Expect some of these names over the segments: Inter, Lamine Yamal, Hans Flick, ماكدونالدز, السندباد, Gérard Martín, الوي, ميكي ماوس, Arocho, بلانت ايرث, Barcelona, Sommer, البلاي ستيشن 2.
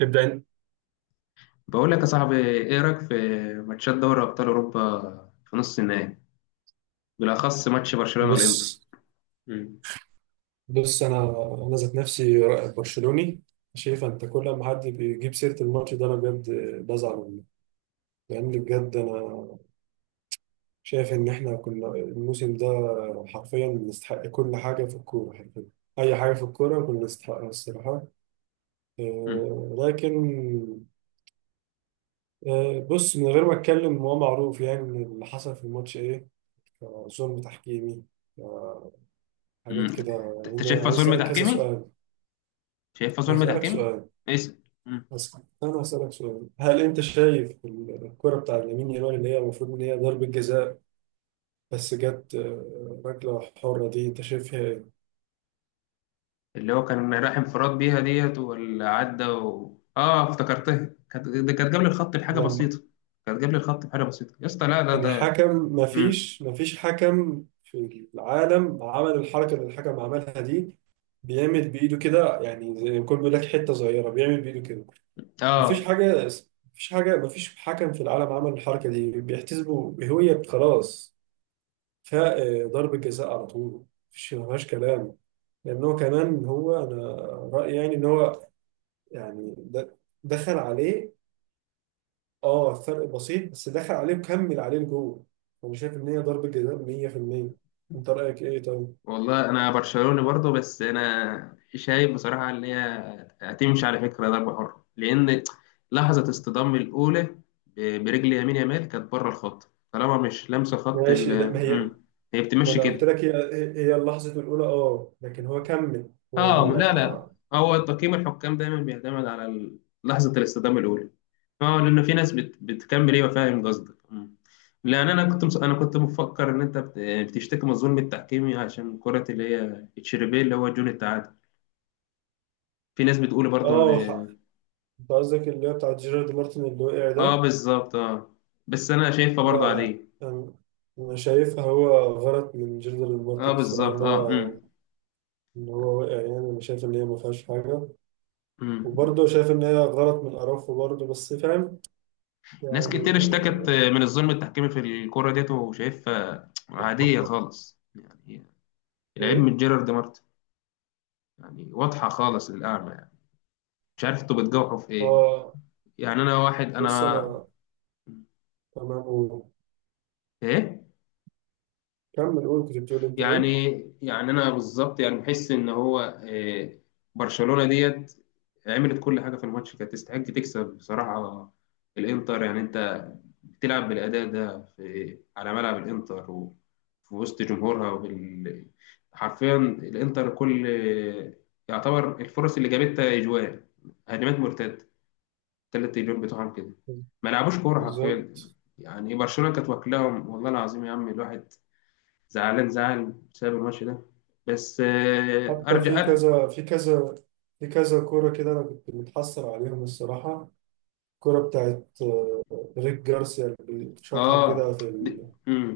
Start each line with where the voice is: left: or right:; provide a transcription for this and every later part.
right: ابدأ انت.
left: بقول لك يا صاحبي ايه رايك في ماتشات دوري ابطال اوروبا في نص النهائي، بالاخص ماتش برشلونه والانتر.
right: بص
left: مم.
right: بص. انا ذات نفسي، برشلوني ماشي. فانت كل ما حد بيجيب سيره الماتش ده انا بجد بزعل منه. لان بجد انا شايف ان احنا كنا الموسم ده حرفيا نستحق كل حاجه في الكوره، حرفيا اي حاجه في الكوره كنا نستحقها الصراحه.
left: مم.
right: لكن بص، من غير ما اتكلم هو معروف يعني ان اللي حصل في الماتش ايه. ظلم تحكيمي، آه، حاجات
left: مم.
right: كده يعني.
left: انت
right: أنا
left: شايفها
right: عايز
left: ظلم
right: اسالك كذا
left: تحكيمي؟
right: سؤال.
left: شايفها ظلم
right: هسالك
left: تحكيمي
right: سؤال
left: اسم. مم.
right: بس. أنا هسألك سؤال، هل أنت شايف الكرة بتاع لامين يامال اللي هي المفروض إن هي ضربة جزاء بس جت ركلة حرة، دي أنت شايفها إيه؟
left: اللي هو كان راح انفراد بيها ديت واللي عدى و... اه افتكرتها كانت ده كانت جاب لي الخط بحاجه
right: لما
left: بسيطه. كانت جاب لي الخط بحاجه بسيطه يا اسطى، لا ده.
right: الحكم،
left: مم.
right: مفيش حكم في العالم عمل الحركة اللي الحكم عملها دي. بيعمل بإيده كده، يعني زي ما يكون بيقول لك حتة صغيرة، بيعمل بإيده كده. مفيش
left: اه
right: حاجة مفيش حاجة. مفيش حكم في العالم عمل الحركة دي بيحتسبوا. هي خلاص، فضرب الجزاء على طول. مفيهاش كلام. لان هو كمان، هو انا رايي يعني ان هو يعني دخل عليه. اه فرق بسيط، بس دخل عليه وكمل عليه لجوه. انا شايف ان هي ضربه جزاء 100%. انت رايك ايه طيب؟
left: والله انا برشلوني برضه، بس انا شايف بصراحه ان هي هتمشي على فكره ضربه حره، لان لحظه اصطدام الاولى برجل يمين يامال كانت بره الخط، طالما مش لامسه خط
right: ماشي، لا
left: ال
right: ما هي،
left: مم. هي
right: ما
left: بتمشي
right: انا قلت
left: كده.
right: لك، هي اللحظه الاولى اه، لكن هو كمل، هو
left: لا،
right: ما.
left: هو تقييم الحكام دايما بيعتمد على لحظه الاصطدام الاولى. اه، لان في ناس بتكمل ايه، وفاهم قصدك. مم. لان انا كنت مفكر ان انت بتشتكي من ظلم التحكيم عشان كره اللي هي تشيربيه اللي هو جون التعادل. في ناس بتقول برضو ان
right: اه انت قصدك اللي هي بتاعت جيرارد مارتن اللي وقع
left: اه،
right: ده.
left: بالظبط اه. بس انا شايفها
right: لا
left: برضو
right: لا،
left: عادية.
right: انا أنا شايفها هو غلط من جيرارد
left: اه
right: مارتن الصراحه،
left: بالظبط
right: ان
left: اه،
right: هو ان هو وقع يعني. انا شايف ان هي ما فيهاش حاجه.
left: امم
right: وبرضه شايف إن هي غلط من أراوخو برضه، بس فاهم
left: ناس كتير
right: يعني.
left: اشتكت من الظلم التحكيمي في الكرة ديت، وشايفها عادية خالص يعني. العيب
right: إيه؟
left: من جيرارد مارتن، يعني واضحة خالص للأعمى يعني. مش عارف انتوا بتجوحوا في ايه.
right: آه،
left: يعني انا واحد
right: بص
left: انا
right: أنا تمام، قول،
left: ايه.
right: كمل قول، كنت بتقول أنت إيه؟
left: يعني يعني انا بالظبط يعني بحس ان هو إيه. برشلونة ديت عملت كل حاجة في الماتش، كانت تستحق تكسب بصراحة. الانتر يعني انت بتلعب بالأداء ده في على ملعب الإنتر وفي وسط جمهورها حرفيا الإنتر كل يعتبر الفرص اللي جابتها أجوال، هجمات مرتدة، تلات أجوال بتوعهم كده، ما لعبوش كورة حرفيا.
right: بالظبط.
left: يعني برشلونة كانت واكلاهم، والله العظيم يا عم الواحد زعلان زعل بسبب الماتش ده. بس آه،
right: حتى في
left: أرجع أ-
right: كذا في كذا في كذا كورة كده أنا كنت متحسر عليهم الصراحة. الكورة بتاعت ريك جارسيا اللي شاطها
left: آه
right: كده في
left: د... مم.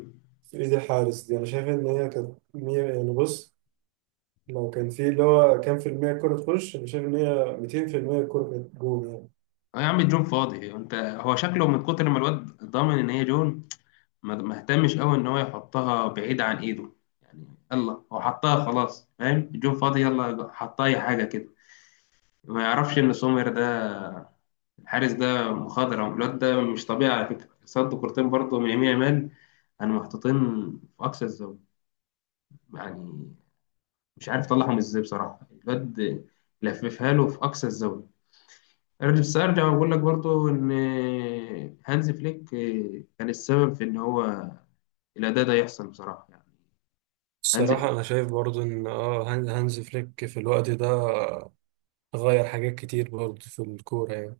right: في ايدي حارس دي، انا شايف ان هي كانت 100 يعني. بص، لو كان في اللي هو كام في المية الكورة تخش، انا شايف ان هي 200% الكورة كانت جول يعني.
left: اه يا عم الجون فاضي، انت هو شكله من كتر ما الواد ضامن ان هي جون ما اهتمش قوي ان هو يحطها بعيد عن ايده. يعني يلا هو حطها خلاص، فاهم الجون فاضي يلا حطها اي حاجه كده. ما يعرفش ان سومر ده الحارس ده مخضرم، الواد ده مش طبيعي على فكره، صد كورتين برضه من يمين يامال انا محطوطين في اقصى الزاويه. يعني مش عارف اطلعهم ازاي بصراحه، الواد لففها له في اقصى الزاويه. ارجع بس ارجع واقول لك برضه ان هانز فليك كان السبب في ان هو الاداء ده يحصل بصراحه يعني. هانز
right: الصراحة أنا شايف برضو إن هانز فليك في الوقت ده غير حاجات كتير برضو في الكورة يعني.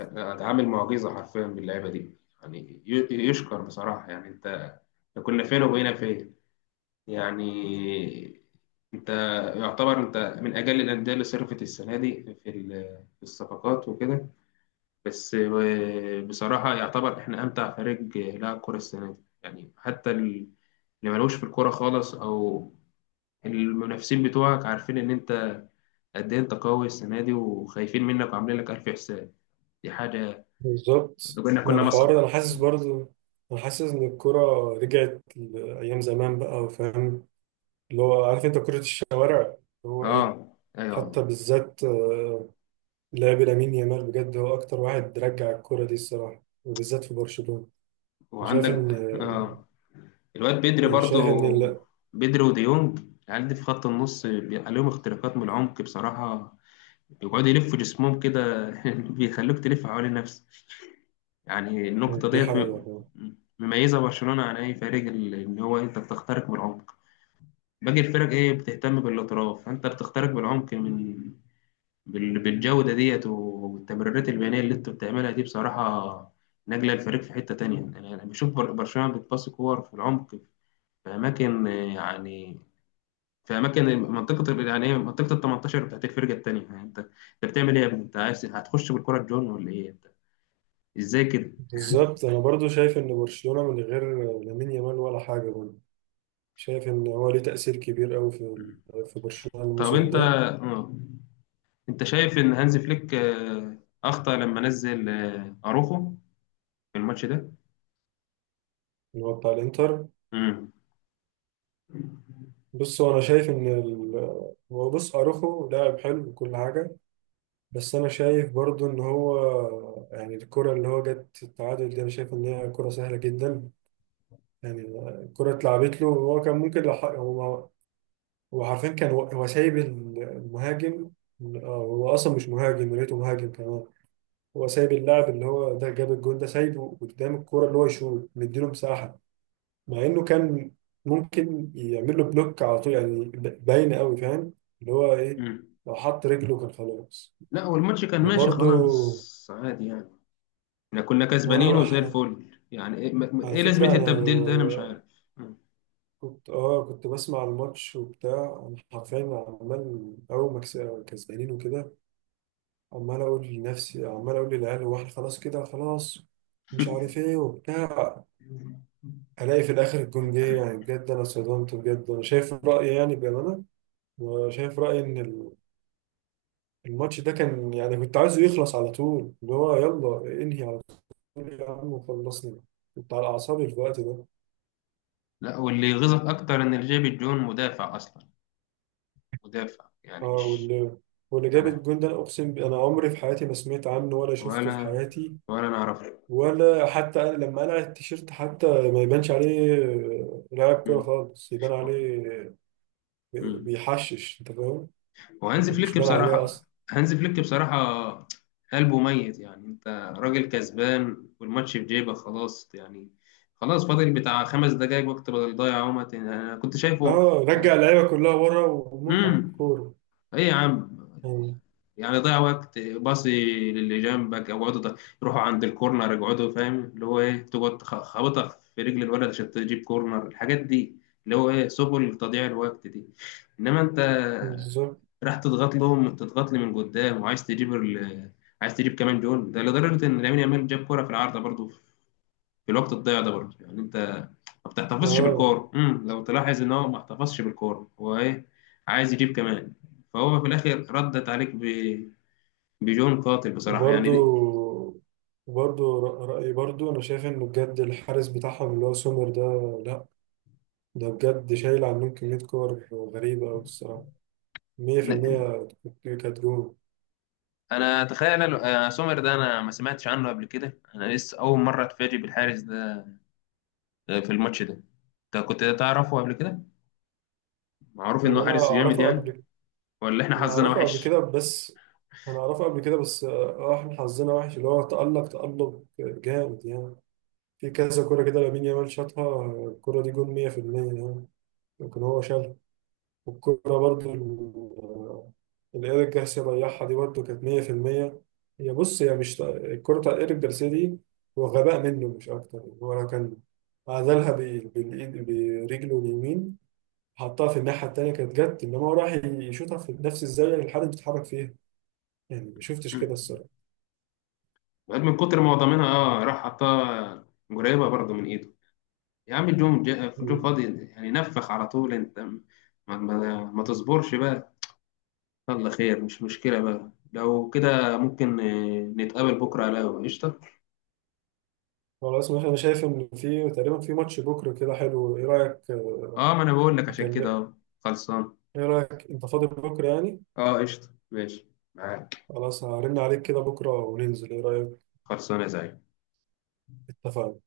left: اتعامل معجزه حرفيا باللعيبه دي، يعني يشكر بصراحه يعني. انت، إحنا كنا فين وبقينا فين؟ يعني انت يعتبر انت من اجل الانديه اللي صرفت السنه دي في في الصفقات وكده. بس بصراحه يعتبر احنا امتع فريق لعب كره السنه دي يعني. حتى اللي ملوش في الكوره خالص او المنافسين بتوعك عارفين ان انت قد ايه انت قوي السنه دي، وخايفين منك وعاملين لك الف حساب. دي حاجه، لو
right: بالظبط،
left: كنا
right: مع
left: كنا
right: الحوار
left: مسخره.
right: ده انا حاسس برضو. انا حاسس ان الكرة رجعت لايام زمان بقى، وفاهم اللي هو، عارف انت كرة الشوارع اللي هو ايه.
left: اه
right: حتى
left: ايوه.
right: بالذات لعب لامين يامال بجد، هو اكتر واحد رجع الكرة دي الصراحة، وبالذات في برشلونة. أنا شايف
left: وعندك
right: ان
left: اه الواد بدري
right: انا شايف ان،
left: برضو،
right: لا.
left: بدري وديونج. العيال دي في خط النص بيبقى عليهم اختراقات من العمق بصراحة، بيقعدوا يلفوا جسمهم كده بيخلوك تلف حوالين نفسك. يعني النقطة
right: دي
left: ديت
right: حقيقة.
left: مميزة برشلونة عن أي فريق إن هو أنت بتخترق من العمق. باقي الفرق إيه بتهتم بالاطراف، فأنت بتخترق بالعمق من بالجودة ديت والتمريرات البيانية اللي انتوا بتعملها دي بصراحة. نقلة الفريق في حتة تانية. أنا بشوف برشلونة بتباصي كور في العمق في أماكن يعني في أماكن منطقة يعني إيه منطقة ال 18 بتاعت الفرقة التانية. يعني أنت بتعمل إيه يا ابني؟ أنت عايز هتخش بالكرة الجون ولا إيه أنت؟ إزاي كده؟
right: بالظبط، انا برضو شايف ان برشلونة من غير لامين يامال ولا حاجة برضو. شايف ان هو ليه تأثير كبير قوي في برشلونة
left: طب
right: الموسم
left: أنت
right: ده.
left: أنت شايف إن هانز فليك أخطأ لما نزل أروخو في الماتش ده؟
right: اللي هو بتاع الانتر.
left: مم.
right: بص هو انا شايف ان هو بص، اروخو لاعب حلو وكل حاجة، بس انا شايف برضو ان هو يعني الكرة اللي هو جت التعادل دي انا شايف ان هي كرة سهلة جدا يعني. الكرة اتلعبت له، هو كان ممكن لو هو هو حرفيا كان هو سايب المهاجم. آه، هو اصلا مش مهاجم، يا ريته مهاجم كمان. هو سايب اللاعب اللي هو ده جاب الجون ده، سايبه قدام الكرة اللي هو يشوط، مديله مساحة. مع انه كان ممكن يعمل له بلوك على طول يعني. باين قوي فاهم اللي هو ايه.
left: مم.
right: لو حط رجله كان خلاص.
left: لا هو الماتش كان ماشي
right: وبرده
left: خلاص عادي يعني، احنا كنا
right: وانا
left: كسبانين وزي
right: بح-
left: الفل. يعني ايه
right: على
left: إيه لازمة
right: فكرة انا
left: التبديل ده، انا مش عارف. مم.
right: كنت، كنت بسمع الماتش وبتاع. انا حرفيا عمال، اول ما كسبانين وكده، عمال اقول لنفسي، عمال اقول للعيال، هو احنا خلاص كده؟ خلاص مش عارف ايه وبتاع. الاقي في الاخر الجون جه يعني. بجد انا اتصدمت، بجد انا شايف رايي يعني بامانه. أنا شايف رايي ان الماتش ده كان يعني كنت عايزه يخلص على طول. اللي هو يلا انهي على طول يا عم وخلصني. كنت على اعصابي في الوقت ده.
left: لا واللي يغيظك اكتر ان الجيبي جون مدافع اصلا، مدافع
right: اه،
left: يعني مش
right: واللي جاب
left: انا.
right: الجون ده، انا اقسم انا عمري في حياتي ما سمعت عنه ولا شفته في
left: ولا،
right: حياتي.
left: ولا انا اعرف.
right: ولا حتى أنا لما قلع التيشيرت حتى ما يبانش عليه لاعب كوره
left: مم.
right: خالص يبان عليه.
left: مم.
right: بيحشش، انت فاهم.
left: وهانز
right: مش
left: فليك
right: بان عليه
left: بصراحه،
right: اصلا.
left: هانز فليك بصراحه قلبه ميت. يعني انت راجل كسبان والماتش في جيبك خلاص يعني، خلاص فاضل بتاع خمس دقايق وقت بدل ضايع، اهو ما تن- انا كنت شايفه.
right: اه، رجع اللعيبه كلها ورا وموت على
left: امم
right: الكوره
left: ايه يا عم،
right: يعني.
left: يعني ضيع وقت، باصي للي جنبك او اقعدوا يروحوا عند الكورنر يقعدوا، فاهم اللي هو ايه تقعد خابطها في رجل الولد عشان تجيب كورنر، الحاجات دي اللي هو ايه سبل تضييع الوقت دي. انما انت
right: بالظبط.
left: راح تضغط لهم، تضغط لي من قدام، وعايز تجيب عايز تجيب كمان جول، ده لدرجه ان لامين يامال جاب كوره في العارضه برضو في الوقت الضايع ده برضه. يعني انت ما بتحتفظش
right: اه،
left: بالكور، لو تلاحظ ان هو ما احتفظش بالكور، هو ايه عايز يجيب كمان. فهو في الاخر ردت عليك بجون قاتل بصراحه يعني
right: وبرده
left: دي...
right: وبرده رأيي برضو، أنا شايف إنه بجد الحارس بتاعهم اللي هو سومر ده، لأ ده بجد شايل عنهم كمية كور غريبة أوي الصراحة. مية في
left: ن-
right: المية كانت جون.
left: انا تخيل سومر ده انا ما سمعتش عنه قبل كده، انا لسه اول مره اتفاجئ بالحارس ده في الماتش ده. انت كنت تعرفه قبل كده؟ معروف
right: هو
left: انه
right: أنا
left: حارس جامد
right: أعرفه
left: يعني؟
right: قبل.
left: ولا احنا
right: أنا
left: حظنا
right: أعرفه قبل
left: وحش؟
right: كده بس أنا أعرفه قبل كده بس آه، إحنا حظنا وحش. اللي هو تألق، تألق جامد يعني. في كذا كورة كده لامين يامال شاطها، الكورة دي جون مية في المية يعني، لكن هو شال. والكورة برضو اللي إيريك جارسيا ضيعها دي برضو كانت 100%. هي بص، هي مش الكورة بتاع إيريك جارسيا دي، هو غباء منه مش أكتر. هو لو كان عزلها بالإيد، برجله اليمين، حطها في الناحية التانية كانت جت. إنما هو راح يشوطها في نفس الزاوية اللي الحارس بيتحرك فيها. يعني ما شفتش
left: امم
right: كده الصراحة.
left: من كتر ما هو ضامنها اه راح حطها قريبه برضه من ايده. يا عم الجون الجون
right: مم.
left: فاضي يعني نفخ على طول. انت ما تصبرش بقى. يلا خير مش مشكلة بقى، لو كده ممكن نتقابل بكرة على القهوة؟ قشطة.
right: خلاص، مثلا أنا شايف إن في تقريبا في ماتش بكرة كده حلو. إيه رأيك
left: اه ما انا بقول لك عشان كده
right: أكلم.
left: اه، خلصان.
right: إيه رأيك، أنت فاضي بكرة يعني؟
left: اه قشطة، ماشي معاك.
right: خلاص، هرن عليك كده بكرة وننزل، إيه رأيك؟
left: خلصان يا زعيم.
right: اتفقنا.